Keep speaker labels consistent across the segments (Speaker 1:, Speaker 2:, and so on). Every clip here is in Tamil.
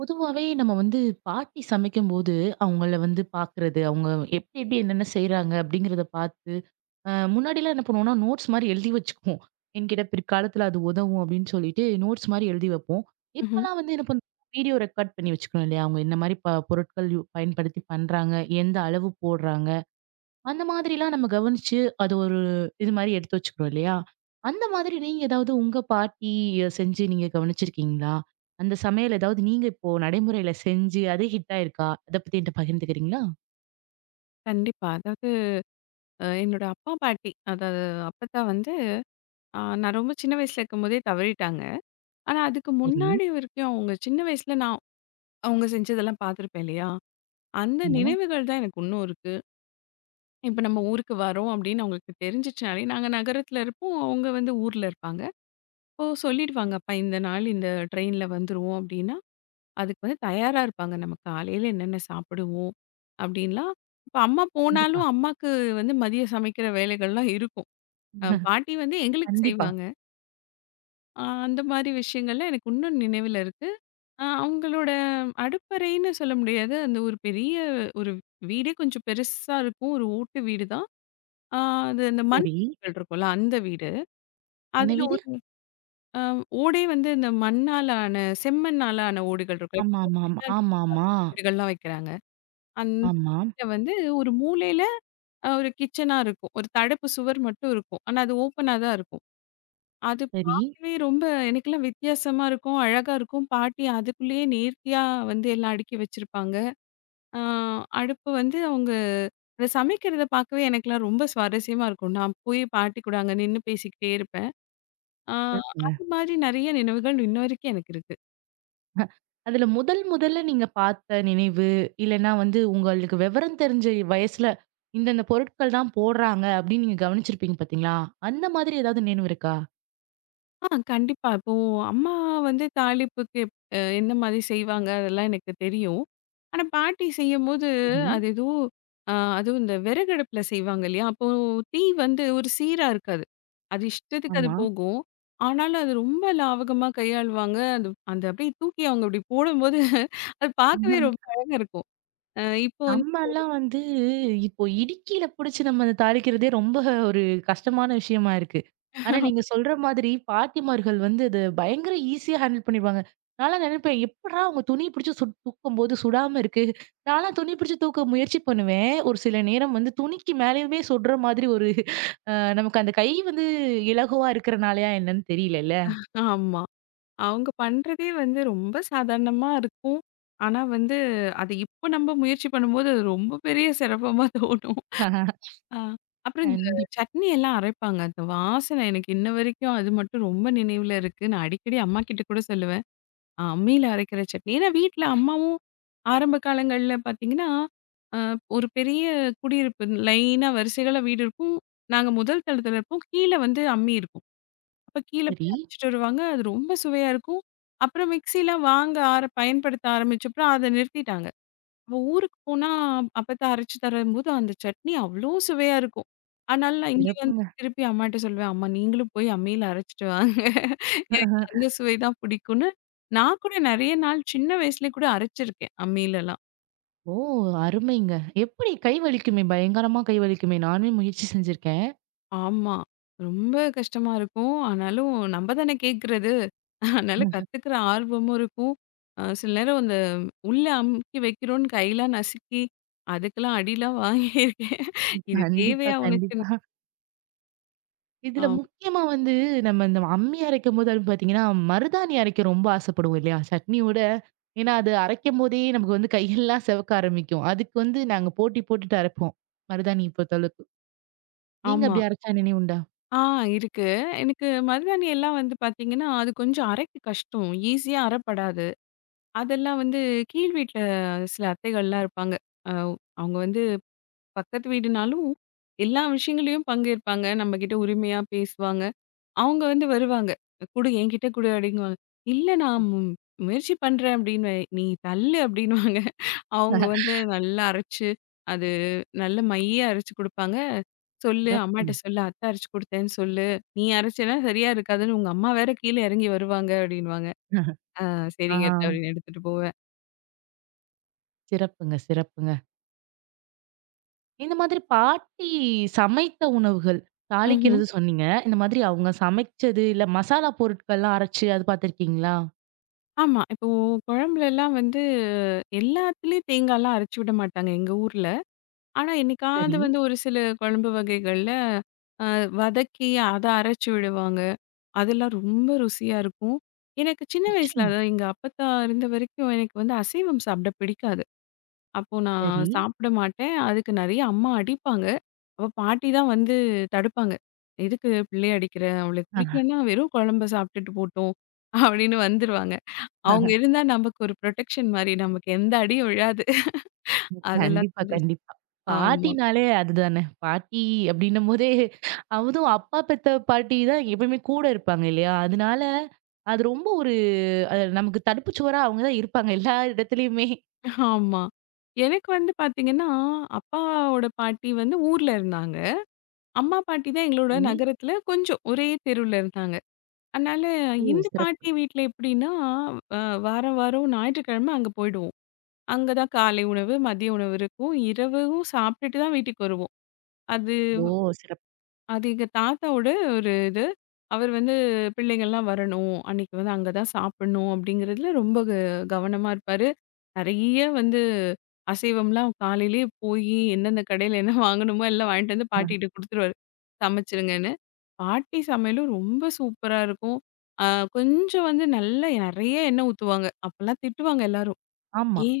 Speaker 1: பொதுவாவே நம்ம வந்து பாட்டி சமைக்கும்போது, அவங்கள வந்து பார்க்குறது, அவங்க எப்டி எப்டி என்னென்ன செய்றாங்க அப்டிங்கிறத பார்த்து, முன்னாடிலாம் என்ன பண்ணுவோம்னா, நோட்ஸ் மாரி எழுதி வச்சுக்குவோம். என்கிட்ட பிற்காலத்துல அது உதவும் அப்டின்னு சொல்லிட்டு நோட்ஸ் மாரி எழுதி வைப்போம்.
Speaker 2: ம்ஹ்ம்.
Speaker 1: இப்பலாம் வந்து என்ன பண்றோம், வீடியோ ரெக்கார்ட் பண்ணி வச்சுக்கிறோம் இல்லையா? அவங்க என்ன மாரி பொருட்கள் பயன்படுத்தி பண்றாங்க? எந்த அளவு போடுறாங்க? அந்த மாதிரிலாம் நம்ம கவனிச்சு, அது ஒரு இது மாரி எடுத்து வச்சுக்கிறோம் இல்லையா? அந்த மாதிரி நீங்க ஏதாவது உங்க பாட்டி செஞ்சு நீங்க கவனிச்சிருக்கீங்களா? அந்த சமையல் ஏதாவது நீங்க இப்போ நடைமுறையில செஞ்சு அதே ஹிட் ஆயிருக்கா? அத பத்தி என்ட்ட பகிர்ந்துக்கிறீங்களா?
Speaker 2: கண்டிப்பா. அதாவது, என்னோட அப்பா, பாட்டி, அதாவது அப்பத்தா வந்து நான் ரொம்ப சின்ன வயசுல இருக்கும்போதே தவறிட்டாங்க. ஆனா அதுக்கு
Speaker 1: சரி.
Speaker 2: முன்னாடி வரைக்கும் அவங்க சின்ன வயசுல நான் அவங்க செஞ்சதெல்லாம் பார்த்துருப்பேன் இல்லையா? அந்த
Speaker 1: ஆமா.
Speaker 2: நினைவுகள் தான் எனக்கு இன்னும் இருக்கு. இப்ப நம்ம ஊருக்கு வரோம் அப்படின்னு அவங்களுக்கு தெரிஞ்சிச்சுனாலே நாங்க நகரத்துல இருப்போம். அவங்க வந்து ஊர்ல இருப்பாங்க. இப்போ சொல்லிடுவாங்க, "அப்பா இந்த நாள் இந்த ட்ரெயின்ல வந்துருவோம்" அப்படின்னா, அதுக்கு வந்து தயாரா இருப்பாங்க. நம்ம காலையில என்னென்ன சாப்பிடுவோம் அப்படின்லாம். இப்ப அம்மா
Speaker 1: கண்டிப்பா.
Speaker 2: போனாலும் அம்மாக்கு வந்து மதியம் சமைக்கிற வேலைகள்லாம் இருக்கும். பாட்டி வந்து எங்களுக்கு
Speaker 1: கண்டிப்பா.
Speaker 2: செய்வாங்க. அந்த மாரி விஷயங்கள்ல எனக்கு இன்னும் நினைவில இருக்கு. அவங்களோட அடுப்பறைன்னு சொல்ல முடியாது. அந்த ஒரு பெரிய ஒரு வீடே கொஞ்சம் பெருசா இருக்கும். ஒரு ஓட்டு வீடு தான். அ அது அந்த மண்
Speaker 1: சரி.
Speaker 2: வீடுகள் இருக்கும்ல அந்த வீடு.
Speaker 1: என்ன
Speaker 2: அதுல
Speaker 1: வீடு?
Speaker 2: ஒரு அ ஓடே வந்து இந்த மண்ணால ஆன செம்மண்ணால ஆன ஓடுகள் இருக்கும். இப்ப
Speaker 1: ஆமா,
Speaker 2: ஓட்டு
Speaker 1: ஆமா, ஆமா.
Speaker 2: வீடுனா வேறு
Speaker 1: ஆமா, ஆமா.
Speaker 2: மாதிரியான ஓடுகள்லாம் வைக்கிறாங்க. அந்த
Speaker 1: ஆமா.
Speaker 2: வீட்ல வந்து ஒரு மூலையில ஒரு கிச்சனா இருக்கும். ஒரு தடுப்பு சுவர் மட்டும் இருக்கும். ஆனா அது ஓப்பனா தான் இருக்கும். அது பார்க்கவே ரொம்ப எனக்கெல்லாம் வித்தியாசமா இருக்கும். அழகா இருக்கும். பாட்டி அதுக்குள்ளேயே நேர்த்தியா வந்து எல்லாம் அடுக்கி வச்சிருப்பாங்க. ஆ அடுப்பு வந்து அவங்க அத சமைக்கிறத பார்க்கவே எனக்கெல்லாம் ரொம்ப சுவாரஸ்யமா இருக்கும். நான் போய் பாட்டி கூட அங்க நின்னு பேசிக்கிட்டே இருப்பேன். ஆ
Speaker 1: சரி.
Speaker 2: அது மாதிரி நெறைய நினைவுகள் இன்ன வரைக்கும் எனக்கு இருக்கு.
Speaker 1: அதுல முதல் முதல்ல நீங்க பார்த்த நினைவு, இல்லன்னா வந்து உங்களுக்கு விவரம் தெரிஞ்ச வயசுல, இந்தந்த பொருட்கள் தான் போடுறாங்க அப்படின்னு நீங்க கவனிச்சிருப்பீங்க பார்த்தீங்களா? அந்த மாதிரி ஏதாவது நினைவு இருக்கா?
Speaker 2: ஆ கண்டிப்பா. இப்போ அம்மா வந்து தாளிப்புக்கு எப் அ எந்த மாதிரி செய்வாங்க, அதெல்லாம் எனக்கு தெரியும். ஆனா பாட்டி செய்யும்போது,
Speaker 1: சரி.
Speaker 2: அது ஏதோ அதுவும் இந்த விறகடுப்புல செய்வாங்க இல்லையா? அப்போ தீ வந்து ஒரு சீரா இருக்காது. அது இஷ்டத்துக்கு அது
Speaker 1: ஆமா.
Speaker 2: போகும். ஆனாலும் அது ரொம்ப லாவகமா கையாளுவாங்க. அது அந்த அப்படியே தூக்கி அவங்க அப்படி போடும்போது, அது பார்க்கவே ரொம்ப அழகா இருக்கும். அ இப்போ வந்து,
Speaker 1: நம்மலாம் வந்து இப்போ இடுக்கில புடிச்சு நம்ம அத தாளிக்கிறதே ரொம்ப ஒரு கஷ்டமான விஷயமா இருக்கு. ஆனா நீங்க சொல்ற மாதிரி பாட்டிமார்கள் வந்து அத பயங்கர ஈஸியா ஹேண்டில் பண்ணிருவாங்க. நான்லாம் நெனைப்பேன், எப்புட்றா அவங்க துணிய பிடிச்சு சுட் தூக்கும்போது சுடாம இருக்கு? நான்லாம் துணி பிடிச்சு தூக்க முயற்சி பண்ணுவேன். ஒரு சில நேரம் வந்து துணிக்கு மேலயுமே சுடுற மாதிரி ஒரு அ நமக்கு அந்த கை வந்து இலகுவா இருக்கிறனாலயா என்னன்னு தெரியலல்ல.
Speaker 2: ஆமா. அவங்க பண்றதே வந்து ரொம்ப சாதாரணமா இருக்கும். ஆனா வந்து, அது இப்ப நம்ம முயற்சி பண்ணும்போது, அது ரொம்ப பெரிய சிரமமா தோணும். அ அப்புறம் இந்த
Speaker 1: கண்டிப்பா.
Speaker 2: சட்னி எல்லாம் அரைப்பாங்க. அந்த வாசனை எனக்கு இன்ன வரைக்கும் அது மட்டும் ரொம்ப நினைவுல இருக்கு. நான் அடிக்கடி அம்மாகிட்ட கூட சொல்லுவேன். அம்மியில அரைக்கிற சட்னி. ஏன்னா வீட்ல அம்மாவும் ஆரம்ப காலங்கள்ல பார்த்தீங்கன்னா, அ ஒரு பெரிய குடியிருப்பு லைனா வரிசைகளா வீடு இருக்கும். நாங்க முதல் தளத்துல இருப்போம். கீழ வந்து அம்மி இருக்கும். அப்ப கீழ
Speaker 1: சரி.
Speaker 2: போய் அரைச்சுட்டு வருவாங்க. அது ரொம்ப சுவையா இருக்கும். அப்புறம் மிக்ஸிலாம் வாங்க ஆர பயன்படுத்த ஆரம்பிச்சப்புறம் அத நிறுத்திட்டாங்க. அப்ப ஊருக்கு போனா அப்பத்தா அரைச்சு தரும்போது அந்த சட்னி அவ்ளோ சுவையா இருக்கும். அதனால நான் இங்க வந்து
Speaker 1: சிறப்புங்க.
Speaker 2: திருப்பி அம்மாட்ட சொல்லுவேன், "அம்மா நீங்களும் போய் அம்மியில அரைச்சுட்டு வாங்க. எனக்கு அந்த சுவை தான் பிடிக்கும்னு." நான் கூட நெறைய நாள் சின்ன வயசுலயே கூட அரைச்சிருக்கேன் அம்மிலலாம்.
Speaker 1: ஓ! அருமைங்க. எப்படி கை வலிக்குமே? பயங்கரமா கை வலிக்குமே? நானுமே முயற்சி செஞ்சிருக்கேன்.
Speaker 2: ஆமா. ரொம்ப கஷ்டமா இருக்கும். ஆனாலும் நம்ம தானே கேட்கறது. அதனால கத்துக்கிற ஆர்வமும் இருக்கும். சில நேரம் அந்த உள்ள அமுக்கி வைக்கிறோம்னு கையெல்லாம் நசுக்கி, அதுக்கெல்லாம் அடிலாம் வாங்கியிருக்கேன். இது
Speaker 1: கண்டிப்பா,
Speaker 2: தேவையா உனக்கு?
Speaker 1: கண்டிப்பா. இதுல
Speaker 2: ஆம்.
Speaker 1: முக்கியமா வந்து நம்ம இந்த அம்மி அரைக்கும்போது அது பார்த்தீங்கன்னா, மருதாணி அரைக்க ரொம்ப ஆசைப்படுவோம் இல்லையா? சட்னியோட. ஏன்னா, அது அரைக்கும்போதே நமக்கு வந்து கையெல்லாம் செவக்க ஆரம்பிக்கும். அதுக்கு வந்து நாங்க போட்டி போட்டுட்டு அரைப்போம். மருதாணி பொறுத்தளவுக்கு. நீங்க
Speaker 2: ஆமா.
Speaker 1: அப்படி அரைச்சா நினைவுண்டா?
Speaker 2: ஆ இருக்கு. எனக்கு மருதாணி எல்லாம் வந்து பார்த்தீங்கன்னா, அது கொஞ்சம் அரைக்க கஷ்டம். ஈஸியா அறப்படாது. அதெல்லாம் வந்து கீழ் வீட்ல சில அத்தைகள்லாம் இருப்பாங்க. அ அவங்க வந்து பக்கத்து வீடுனாலும், எல்லா விஷயங்கள்லயும் பங்கேற்பாங்க. நம்மகிட்ட உரிமையா பேசுவாங்க. அவங்க வந்து வருவாங்க. "குடு என்கிட்ட குடு" அப்படிங்குவாங்க. "இல்ல நான் முயற்சி பண்றேன்" அப்படின்னுவேன். "நீ தள்ளு" அப்படின்னுவாங்க. அவங்க வந்து நல்லா அரைச்சு, அது நல்ல மையா அரைச்சு குடுப்பாங்க. "சொல்லு, அம்மாட்ட
Speaker 1: சிறப்புங்க.
Speaker 2: சொல்லு. அத்தை அரைச்சு குடுத்தேன்னு சொல்லு. நீ அரைச்சேன்னா சரியா இருக்காதுன்னு உங்க அம்மா வேற கீழ இறங்கி வருவாங்க" அப்படின்னுவாங்க. "ஆ
Speaker 1: ஆ
Speaker 2: சரிங்க அத்தை" அப்படின்னு எடுத்துட்டு போவேன்.
Speaker 1: சிறப்புங்க, சிறப்புங்க. இந்த மாதிரி பாட்டி சமைத்த உணவுகள்,
Speaker 2: ம்ஹ்ம்.
Speaker 1: தாளிக்கிறது சொன்னீங்க. இந்த மாதிரி அவங்க சமைச்சது, இல்ல மசாலா பொருட்கள்லாம் அரைச்சு அது பார்த்துருக்கீங்களா?
Speaker 2: ஆமா. இப்போ குழம்புலலாம் வந்து எல்லாத்துலயும் தேங்காய்லாம் அரைச்சு விட மாட்டாங்க எங்க ஊர்ல. ஆனா, என்னைக்காவது
Speaker 1: சரி.
Speaker 2: வந்து ஒரு சில குழம்பு வகைகள்ல அ வதக்கி அத அரைச்சு விடுவாங்க. அதெல்லாம் ரொம்ப ருசியா இருக்கும். எனக்கு சின்ன வயசுல,
Speaker 1: நிச்சயமா.
Speaker 2: அதாவது எங்க அப்பத்தா இருந்த வரைக்கும், எனக்கு வந்து அசைவம் சாப்பிட பிடிக்காது. அப்போ நான்
Speaker 1: சரி.
Speaker 2: சாப்பிட மாட்டேன். அதுக்கு நெறைய அம்மா அடிப்பாங்க. அப்ப பாட்டி தான் வந்து தடுப்பாங்க. "எதுக்கு பிள்ளைய அடிக்கிற? அவளுக்கு பிடிக்கலன்னா வெறும் குழம்ப சாப்பிட்டுட்டு போட்டும்" அப்படின்னு வந்துருவாங்க. அவங்க இருந்தா நமக்கு ஒரு புரொடெக்ஷன் மாரி. நமக்கு எந்த அடியும் விழாது. அதெல்லாம்
Speaker 1: கண்டிப்பா,
Speaker 2: கொஞ்சம்
Speaker 1: கண்டிப்பா.
Speaker 2: ஆமா,
Speaker 1: பாட்டினாலே அதுதானே. பாட்டி அப்படின்னும்போதே அதுவும் அப்பா பெத்த பாட்டி தான் எப்பயுமே கூட இருப்பாங்க இல்லையா? அதனால அது ரொம்ப ஒரு நமக்கு தடுப்பு சுவரா அவங்க தான் இருப்பாங்க எல்லா இடத்துலயுமே.
Speaker 2: ஆமா. எனக்கு வந்து பாத்தீங்கன்னா, அப்பாவோட பாட்டி வந்து ஊர்ல இருந்தாங்க. அம்மா பாட்டி தான் எங்களோட
Speaker 1: சரி.
Speaker 2: நகரத்துல கொஞ்சம் ஒரே தெருவுல இருந்தாங்க. அதனால
Speaker 1: ஓ!
Speaker 2: இந்த
Speaker 1: சிறப்பு.
Speaker 2: பாட்டி வீட்ல எப்படின்னா, அ வாரம் வாரம் ஞாயிற்றுக்கிழமை அங்க போயிடுவோம். அங்க தான் காலை உணவு, மதிய உணவு இருக்கும். இரவும் சாப்பிட்டுட்டு தான் வீட்டுக்கு வருவோம். அது
Speaker 1: ஓ! சிறப்பு.
Speaker 2: அது எங்க தாத்தாவோட ஒரு இது. அவர் வந்து பிள்ளைங்கள்லாம் வரணும். அன்னைக்கு வந்து அங்க தான் சாப்பிடணும் அப்படிங்கிறதுல ரொம்ப கவனமா இருப்பாரு. நெறைய வந்து அசைவம்லாம் காலையிலேயே போயி எந்தெந்த கடையில என்ன வாங்கணுமோ எல்லாம் வாங்கிட்டு வந்து பாட்டிட்ட குடுத்துருவாரு. சமைச்சிருங்கன்னு. பாட்டி சமையலும் ரொம்ப சூப்பரா இருக்கும். அ கொஞ்சம் வந்து நல்லா நெறைய எண்ணெய் ஊத்துவாங்க. அப்பலாம் திட்டுவாங்க எல்லாரும்.
Speaker 1: ஆமா.
Speaker 2: "ஏன்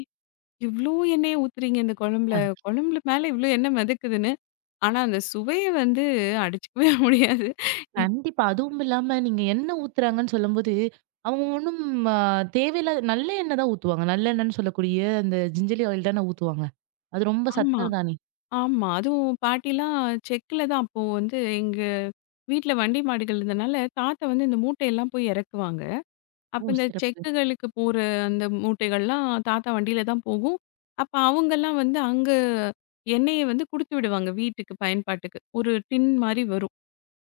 Speaker 2: இவ்ளோ எண்ணெய ஊத்துறீங்க இந்த குழம்புல? குழம்புல மேல இவ்ளோ எண்ணெய் மிதக்குதுன்னு." ஆனா, அந்த சுவைய வந்து அடிச்சுக்கவே முடியாது. இப்
Speaker 1: கண்டிப்பா. அதுவும் இல்லாம நீங்க எண்ணெய் ஊத்துறாங்கன்னு சொல்லும்போது, அவங்க ஒண்ணும் அ தேவையில்லாத நல்ல எண்ணெய் தான் ஊத்துவாங்க. நல்லெண்ணெய்ன்னு சொல்லக்கூடிய அந்த ஜிஞ்சலி ஆயில் தானே ஊத்துவாங்க. அது ரொம்ப
Speaker 2: ஆமா,
Speaker 1: சத்தான தானே!
Speaker 2: ஆமா. அதுவும் பாட்டிலாம் செக்குல தான் அப்போ வந்து எங்க வீட்ல வண்டி மாடுகள் இருந்தனால, தாத்தா வந்து இந்த மூட்டையெல்லாம் போய் இறக்குவாங்க. அப்ப
Speaker 1: ஓ!
Speaker 2: இந்த
Speaker 1: சிறப்பு.
Speaker 2: செக்குகளுக்கு போற அந்த மூட்டைகள்லாம் தாத்தா வண்டியில தான் போகும். அப்ப அவங்கலாம் வந்து அங்க எண்ணெய வந்து குடுத்து விடுவாங்க வீட்டுக்கு பயன்பாட்டுக்கு. ஒரு டின் மாரி வரும்.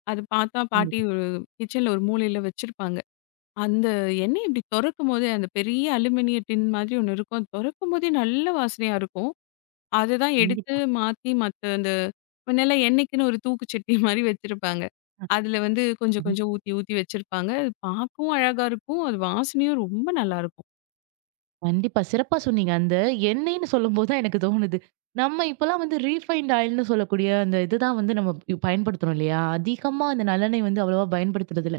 Speaker 2: அது பாத்தா பாட்டி
Speaker 1: கண்டிப்பா,
Speaker 2: ஒரு கிச்சன்ல ஒரு மூலையில வச்சிருப்பாங்க. அந்த எண்ணெய் இப்படி தொறக்கும்போதே, அந்த பெரிய அலுமினிய டின் மாதிரி ஒண்ணு இருக்கும். அது தொறக்கும்போதே நல்ல வாசனையா இருக்கும். அததான் எடுத்து
Speaker 1: கண்டிப்பா.
Speaker 2: மாத்தி மத்த அந்த முன்னல்லாம் எண்ணெய்க்குன்னு ஒரு தூக்கு சட்டி மாரி வச்சிருப்பாங்க.
Speaker 1: அ
Speaker 2: அதுல வந்து கொஞ்சம்
Speaker 1: கண்
Speaker 2: கொஞ்சம் ஊத்தி ஊத்தி வச்சிருப்பாங்க. அது பார்க்கவும் அழகா இருக்கும். அது வாசனையும் ரொம்ப நல்லாருக்கும்.
Speaker 1: கண்டிப்பா. சிறப்பா சொன்னீங்க. அந்த எண்ணெய்ன்னு சொல்லும்போது தான் எனக்கு தோணுது. நம்ம இப்பலாம் வந்து ரீஃபைண்ட் ஆயில்ன்னு சொல்லக்கூடிய அந்த இதுதான் வந்து நம்ம பயன்படுத்துறோம் இல்லையா? அதிகமா அந்த நல்லெண்ணெய் வந்து அவ்வளவா பயன்படுத்துறது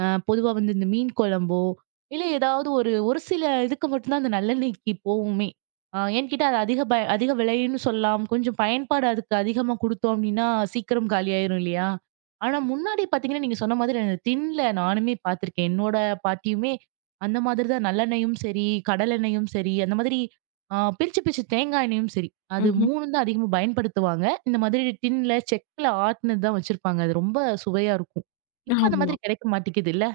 Speaker 1: பொதுவா வந்து இந்த மீன் குழம்போ, இல்ல ஏதாவது ஒரு ஒரு சில இதுக்கு மட்டும் தான் அந்த நல்லெண்ணெய்க்கு போவுமே. ஏன்னு கேட்டா அது அதிக விலைன்னு சொல்லலாம். கொஞ்சம் பயன்பாடு அதுக்கு அதிகமா குடுத்தோம் அப்டின்னா, சீக்கிரம் காலியாயிரும் இல்லையா? ஆனா முன்னாடி பார்த்தீங்கன்னா, நீங்க சொன்ன மாதிரி அந்த டின்ல நானுமே பார்த்துருக்கேன். என்னோட பாட்டியுமே அந்த மாதிரி தான் நல்லெண்ணெயும் சரி, கடலெண்ணெயும் சரி, அந்த மாதிரி பிரிச்சு பிரிச்சு தேங்காய் எண்ணெயும் சரி, அது
Speaker 2: ம்ஹ்ம்.
Speaker 1: 3 தான் அதிகமா பயன்படுத்துவாங்க. இந்த மாதிரி டின்ல, செக்குல ஆட்டுனது தான் வச்சிருப்பாங்க. அது ரொம்ப சுவையா இருக்கும். இப்ப அந்த
Speaker 2: ஆமா.
Speaker 1: மாதிரி கிடைக்க மாட்டேங்குதுல்ல?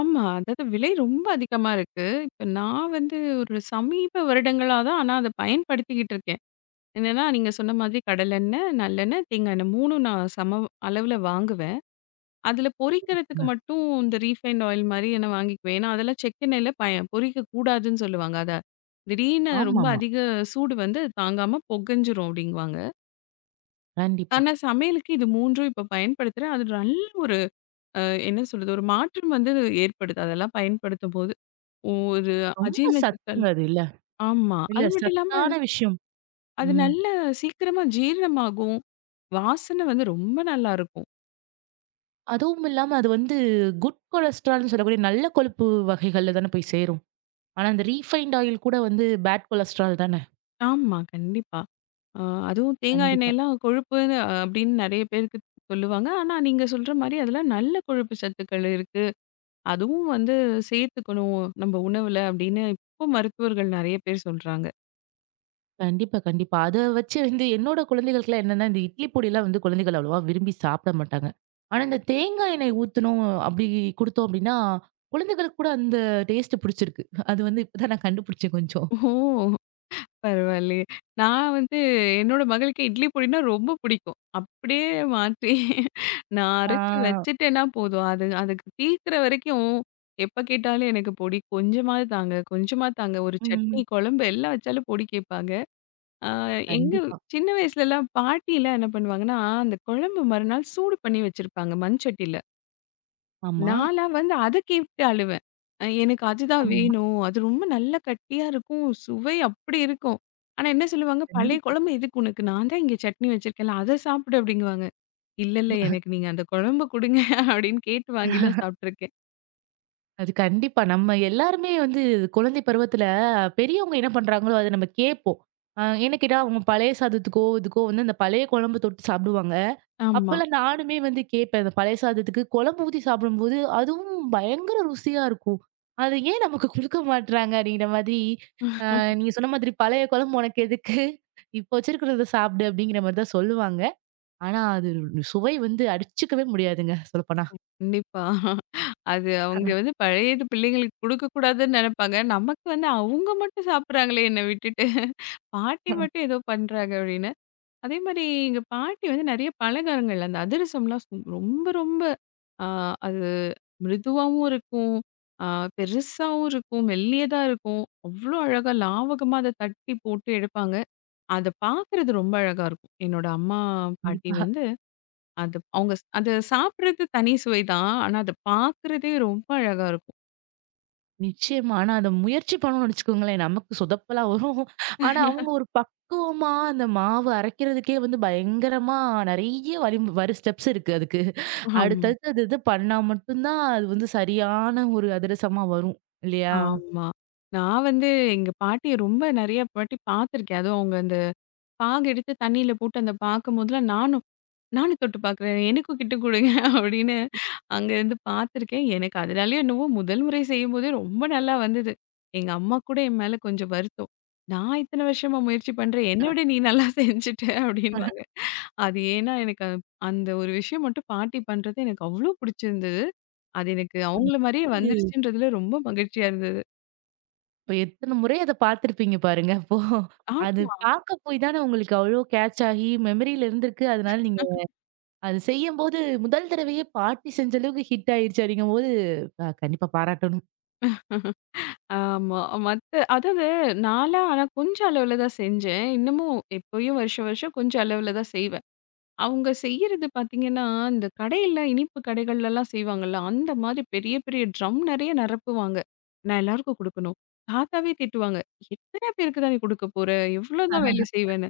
Speaker 2: ஆமா. அதாவது விலை ரொம்ப அதிகமா இருக்கு. இப்ப நான் வந்து ஒரு சமீப வருடங்களா தான் ஆனா அத பயன்படுத்திக்கிட்டு இருக்கேன். என்னன்னா, நீங்க சொன்ன மாதிரி கடலெண்ணெய், நல்லெண்ணெய், தேங்காய் எண்ணெய் 3ம் நான் சம அளவுல வாங்குவேன். அதுல பொரிக்கிறதுக்கு மட்டும் இந்த ரீஃபைண்ட் ஆயில் மாரி நான் வாங்கிக்குவேன். ஏன்னா, அதெல்லாம் செக்கெண்ணெயில பொரிக்கக் கூடாதுன்னு சொல்லுவாங்க. அத திடீர்னு ரொம்ப
Speaker 1: ஆமாமா.
Speaker 2: அதிக சூடு வந்து அது தாங்காம பொகஞ்சிரும் அப்டிங்குவாங்க.
Speaker 1: கண்டிப்பா.
Speaker 2: ஆனா, சமையலுக்கு இது 3ம் இப்ப பயன்படுத்துறேன். அது நல்ல ஒரு அ என்ன சொல்றது? ஒரு மாற்றம் வந்து ஏற்படுது அதெல்லாம் பயன்படுத்தும்போது. ஒரு
Speaker 1: ரொம்ப
Speaker 2: அஜீரண சிக்கல்,
Speaker 1: சத்துங்க அது இல்ல.
Speaker 2: ஆமா.
Speaker 1: இல்ல
Speaker 2: அது மட்டும் இல்லாம
Speaker 1: சத்தான விஷயம்.
Speaker 2: அது
Speaker 1: ம்.
Speaker 2: நல்ல சீக்கிரமா ஜீரணமாகும். வாசனை வந்து ரொம்ப நல்லாருக்கும்.
Speaker 1: அதுவும் இல்லாம அது வந்து குட் கொலஸ்ட்ரால்னு சொல்லக்கூடிய நல்ல கொழுப்பு வகைகள்ல தானே போய் சேரும். ஆனா அந்த ரீஃபைண்ட் ஆயில் கூட வந்து பேட் கொலஸ்ட்ரால் தானே.
Speaker 2: ஆமா, கண்டிப்பா. ஆ, அதுவும் தேங்காய்
Speaker 1: கண்டிப்பா.
Speaker 2: எண்ணெயெல்லாம் கொழுப்புன்னு அப்படின்னு நெறைய பேருக்கு சொல்லுவாங்க. ஆனா, நீங்க சொல்ற மாரி அதுல நல்ல கொழுப்பு சத்துக்கள் இருக்கு. அதுவும் வந்து சேர்த்துக்கணும் நம்ம உணவுல அப்படின்னு இப்போ மருத்துவர்கள் நெறைய பேர் சொல்றாங்க.
Speaker 1: கண்டிப்பா, கண்டிப்பா. அத வச்சு வந்து என்னோட குழந்தைகளுக்குலாம் என்னன்னா, இந்த இட்லி பொடிலாம் வந்து குழந்தைகள் அவ்வளவா விரும்பி சாப்பிட மாட்டாங்க. ஆனா இந்த தேங்காய் எண்ணெய் ஊத்தணும் அப்படி குடுத்தோம் அப்படின்னா, குழந்தைகளுக்கு கூட அந்த டேஸ்ட் பிடிச்சிருக்கு. அது வந்து இப்ப தான் நான் கண்டுபிடிச்சேன் கொஞ்சம்.
Speaker 2: ஓ! பரவாயில்லையே. நான் வந்து என்னோட மகளுக்கு இட்லி பொடின்னா ரொம்ப பிடிக்கும். அப்படியே மாற்றி நான்
Speaker 1: ஆ.
Speaker 2: அரைச்சு வச்சுட்டேன்னா போதும். அது அதுக்கு தீர்க்கிற வரைக்கும் எப்ப கேட்டாலும் எனக்கு பொடி கொஞ்சமாவது தாங்க, கொஞ்சமா தாங்க. ஒரு சட்னி,
Speaker 1: ம்.
Speaker 2: குழம்பு எல்லாம் வச்சாலும் பொடி கேட்பாங்க. ஆ எங்க
Speaker 1: கண்டிப்பா.
Speaker 2: சின்ன வயசுலலாம் பாட்டிலாம் என்ன பண்ணுவாங்கன்னா, அந்த குழம்பு மறுநாள் சூடு பண்ணி வச்சிருப்பாங்க மண்சட்டில.
Speaker 1: ஆமா.
Speaker 2: நான்லாம் வந்து அத கேட்டு அழுவேன். எனக்கு அதுதான்
Speaker 1: ஆமா.
Speaker 2: வேணும். அது ரொம்ப நல்லா கட்டியா இருக்கும். சுவை அப்படி இருக்கும். ஆனா என்ன சொல்லுவாங்க, "பழைய
Speaker 1: கண்டிப்பா.
Speaker 2: குழம்பு எதுக்கு உனக்கு? நான் தான் இங்க சட்னி வச்சிருக்கேன்ல, அத சாப்பிடு" அப்படிங்குவாங்க. "இல்ல, இல்ல எனக்கு நீங்க அந்த குழம்ப குடுங்க" அப்படின்னு கேட்டு வாங்கிலாம் சாப்பிட்டுருக்கேன்.
Speaker 1: அது கண்டிப்பா. நம்ம எல்லாருமே வந்து குழந்தை பருவத்துல பெரியவங்க என்ன பண்றாங்களோ, அத நம்ம கேட்போம். ஏன்னு கேட்டா, அவங்க பழைய சாதத்துக்கோ, இதுக்கோ வந்து அந்த பழைய குழம்பு தொட்டு சாப்பிடுவாங்க.
Speaker 2: ஆமா.
Speaker 1: அப்பலாம் நானுமே வந்து கேட்பேன். அந்த பழைய சாதத்துக்கு குழம்பு ஊத்தி சாப்பிடும்போது, அதுவும் பயங்கர ருசியா இருக்கும். அது ஏன் நமக்கு குடுக்க மாட்றாங்க அப்படிங்கிற மாதிரி, நீங்க சொன்ன மாதிரி "பழைய குழம்பு உனக்கு எதுக்கு? இப்போ வச்சிருக்கிறத சாப்பிடு" அப்படிங்கிற மாரி தான் சொல்லுவாங்க. ஆனா அது சுவை வந்து அடிச்சுக்கவே முடியாதுங்க, சொல்லப்போனா.
Speaker 2: கண்டிப்பா. அது அவங்க வந்து பழையது பிள்ளைங்களுக்கு குடுக்கக்கூடாதுன்னு நெனப்பாங்க. நமக்கு வந்து அவங்க மட்டும் சாப்பிடுறாங்களே என்ன விட்டுட்டு. பாட்டி மட்டும் ஏதோ பண்றாங்க அப்படின்னு. அதேமாரி எங்க பாட்டி வந்து நெறைய பலகாரங்கள் அந்த அதிரசம்லாம் ரொம்ப ரொம்ப ஆ அது மிருதுவாவும் இருக்கும். ஆ பெருசாவும் இருக்கும். மெல்லியதா இருக்கும். அவ்ளோ அழகா லாவகமா அத தட்டி போட்டு எடுப்பாங்க. அத பார்க்கறது ரொம்ப அழகா இருக்கும். என்னோட அம்மா, பாட்டி
Speaker 1: கண்டிப்பா.
Speaker 2: வந்து அது அவங்க அது சாப்பிடுறது தனி சுவை தான். ஆனா அத பார்க்குறதே ரொம்ப அழகா இருக்கும்.
Speaker 1: நிச்சயமா. ஆனா அத முயற்சி பண்ணோம்னு வச்சுக்கோங்களேன், நமக்கு சொதப்பலா வரும். ஆனா அவங்க ஒரு பக்குவமா அந்த மாவு அரைக்கிறதுக்கே வந்து பயங்கரமா நெறைய வழி வரி ஸ்டெப்ஸ் இருக்கு அதுக்கு.
Speaker 2: ஆம்.
Speaker 1: அடுத்தடுத்து அது இது பண்ணா மட்டும் தான் அது வந்து சரியான ஒரு அதிரசமா வரும். இல்லையா?
Speaker 2: ஆமா. நான் வந்து எங்க பாட்டிய ரொம்ப நெறைய வாட்டி பார்த்துருக்கேன். அதுவும் அவங்க அந்த பாகு எடுத்து தண்ணீல போட்டு அந்த பாக்க முதல்ல நானும் தொட்டு பாக்குறேன். எனக்கும் கிட்ட குடுங்க அப்படின்னு அங்கருந்து பாத்துருக்கேன். எனக்கு அதுனாலயோ என்னவோ முதல் முறை செய்யும்போதே ரொம்ப நல்லா வந்தது. எங்க அம்மா கூட என் மேல கொஞ்சம் வருத்தம். "நான் இத்தன வருஷமா முயற்சி பண்றேன். என்ன விட நீ நல்லா செஞ்சுட்ட" அப்படின்னுவாங்க. அது ஏன்னா எனக்கு அந்த ஒரு விஷயம் மட்டும் பாட்டி பண்றது எனக்கு அவ்ளோ புடிச்சிருந்தது. அது எனக்கு
Speaker 1: அப்போ
Speaker 2: அவங்கள
Speaker 1: நீங்க
Speaker 2: மாரியே
Speaker 1: வந்து
Speaker 2: வந்துருச்சுன்றதுல ரொம்ப மகிழ்ச்சியா இருந்தது.
Speaker 1: இப்ப எத்தன முறை அத பார்த்துருப்பீங்க பாருங்க அப்போ. அது
Speaker 2: ஆமா.
Speaker 1: பார்க்க போய் தானே உங்களுக்கு அவ்ளோ கேட்ச் ஆகி மெமரியில இருந்திருக்கு. அதனால நீங்க அது செய்யும்போது முதல் தடவையே பாட்டி செஞ்ச அளவுக்கு ஹிட் ஆயிருச்சு அப்படிங்கும்போது, கண்டிப்பா பாராட்டணும்.
Speaker 2: ஆமா. மத்த, அதாவது நான்லாம் ஆனா கொஞ்ச அளவுல தான் செஞ்சேன். இன்னமும் எப்பயும் வருஷம் வருஷம் கொஞ்ச அளவுல தான் செய்வேன். அவங்க செய்யறது பார்த்தீங்கன்னா, இந்த கடையில இனிப்பு கடைகள்லலாம் செய்வாங்கல்ல, அந்த மாதிரி பெரிய பெரிய ட்ரம் நெறைய நிரப்புவாங்க. நான் எல்லாருக்கும் குடுக்கணும். தாத்தாவே திட்டுவாங்க. "எத்தன பேருக்கு தான் நீ குடுக்க போற? எவ்ளோ தான் வேலை செய்வேன்னு?"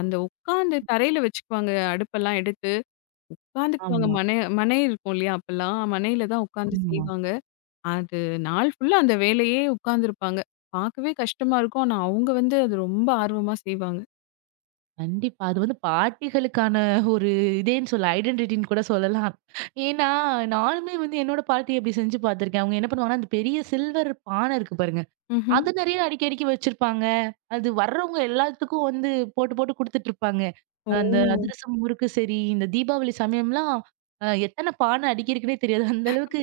Speaker 2: அந்த உட்காந்து தரையில வச்சுக்குவாங்க அடுப்பெல்லாம் எடுத்து. உட்காந்துக்குவாங்க
Speaker 1: ஆமா,
Speaker 2: மனை மனை இருக்கும் இல்லையா அப்பல்லாம்? மனையில தான் உட்காந்து
Speaker 1: ஆமா.
Speaker 2: செய்வாங்க. அது நாள் ஃபுல்லா அந்த வேலையே உட்கார்ந்துருப்பாங்க. பார்க்கவே கஷ்டமா இருக்கும். ஆனா அவங்க வந்து அது ரொம்ப ஆர்வமா செய்வாங்க.
Speaker 1: கண்டிப்பா. அது வந்து பாட்டிகளுக்கான ஒரு இதேன்னு சொல்லலாம். ஐடென்டிட்டின்னு கூட சொல்லலாம். ஏன்னா, நானுமே வந்து என்னோட பாட்டி அப்படி செஞ்சு பார்த்துருக்கேன். அவங்க என்ன பண்ணுவாங்கன்னா, அந்த பெரிய சில்வர் பானை இருக்கு பாருங்க.
Speaker 2: ம்ஹ்ம்.
Speaker 1: அது நெறைய அடிக்கி, அடிக்கி வச்சிருப்பாங்க. அது வர்றவங்க எல்லாத்துக்கும் வந்து போட்டு, போட்டு குடுத்துட்டுருப்பாங்க. அந்த
Speaker 2: ஓ!
Speaker 1: அதிரசம் முறுக்கு சரி, இந்த தீபாவளி சமயம்லாம் எத்தன பானை அடுக்கியிருக்குன்னே தெரியாது. அந்த அளவுக்கு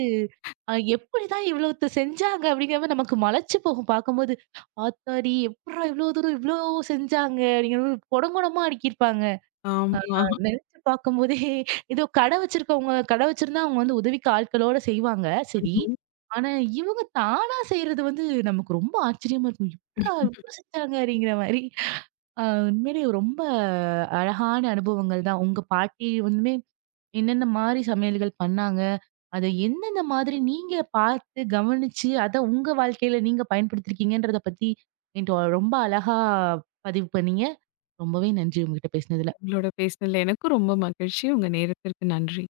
Speaker 1: எப்படிதான் இவ்வளோத்த செஞ்சாங்க? அப்படிங்கிற மாரி நமக்கு மலைச்சு போகும் பார்க்கும்போது. ஆத்தாடி! எப்புட்றா இவ்ளோ தூரம் இவ்ளோ செஞ்சாங்க? அப்படிங்கிற மாரி கொடங்கொடமா அடுக்கியிருப்பாங்க.
Speaker 2: ஆமா.
Speaker 1: நெனச்சு பார்க்கும்போதே ஏதோ கடை வச்சிருக்கவங்க கடை வச்சிருந்தா அவங்க வந்து உதவிக்கு ஆட்களோட செய்வாங்க, சரி.
Speaker 2: ம்ஹ்ம்.
Speaker 1: ஆனா இவங்க தானா செய்றது வந்து நமக்கு ரொம்ப ஆச்சரியமா இருக்கும். எப்புட்றா இவ்ளோ செஞ்சாங்க? அப்படிங்கிற மாரி. அ உண்மையிலேயே ரொம்ப அழகான அனுபவங்கள் தான். உங்க பாட்டி வந்துமே என்னென்ன மாரி சமையல்கள் பண்ணாங்க? அத எந்தெந்த மாதிரி நீங்க பார்த்து, கவனிச்சு, அத உங்க வாழ்க்கையில நீங்க பயன்படுத்திருக்கீங்கன்றத பத்தி என்ட்ட ரொம்ப அழகா பதிவு பண்ணீங்க. ரொம்பவே நன்றி உங்ககிட்ட பேசினதுல.
Speaker 2: உங்களோட பேசினதுல எனக்கும் ரொம்ப மகிழ்ச்சி. உங்க நேரத்திற்கு நன்றி.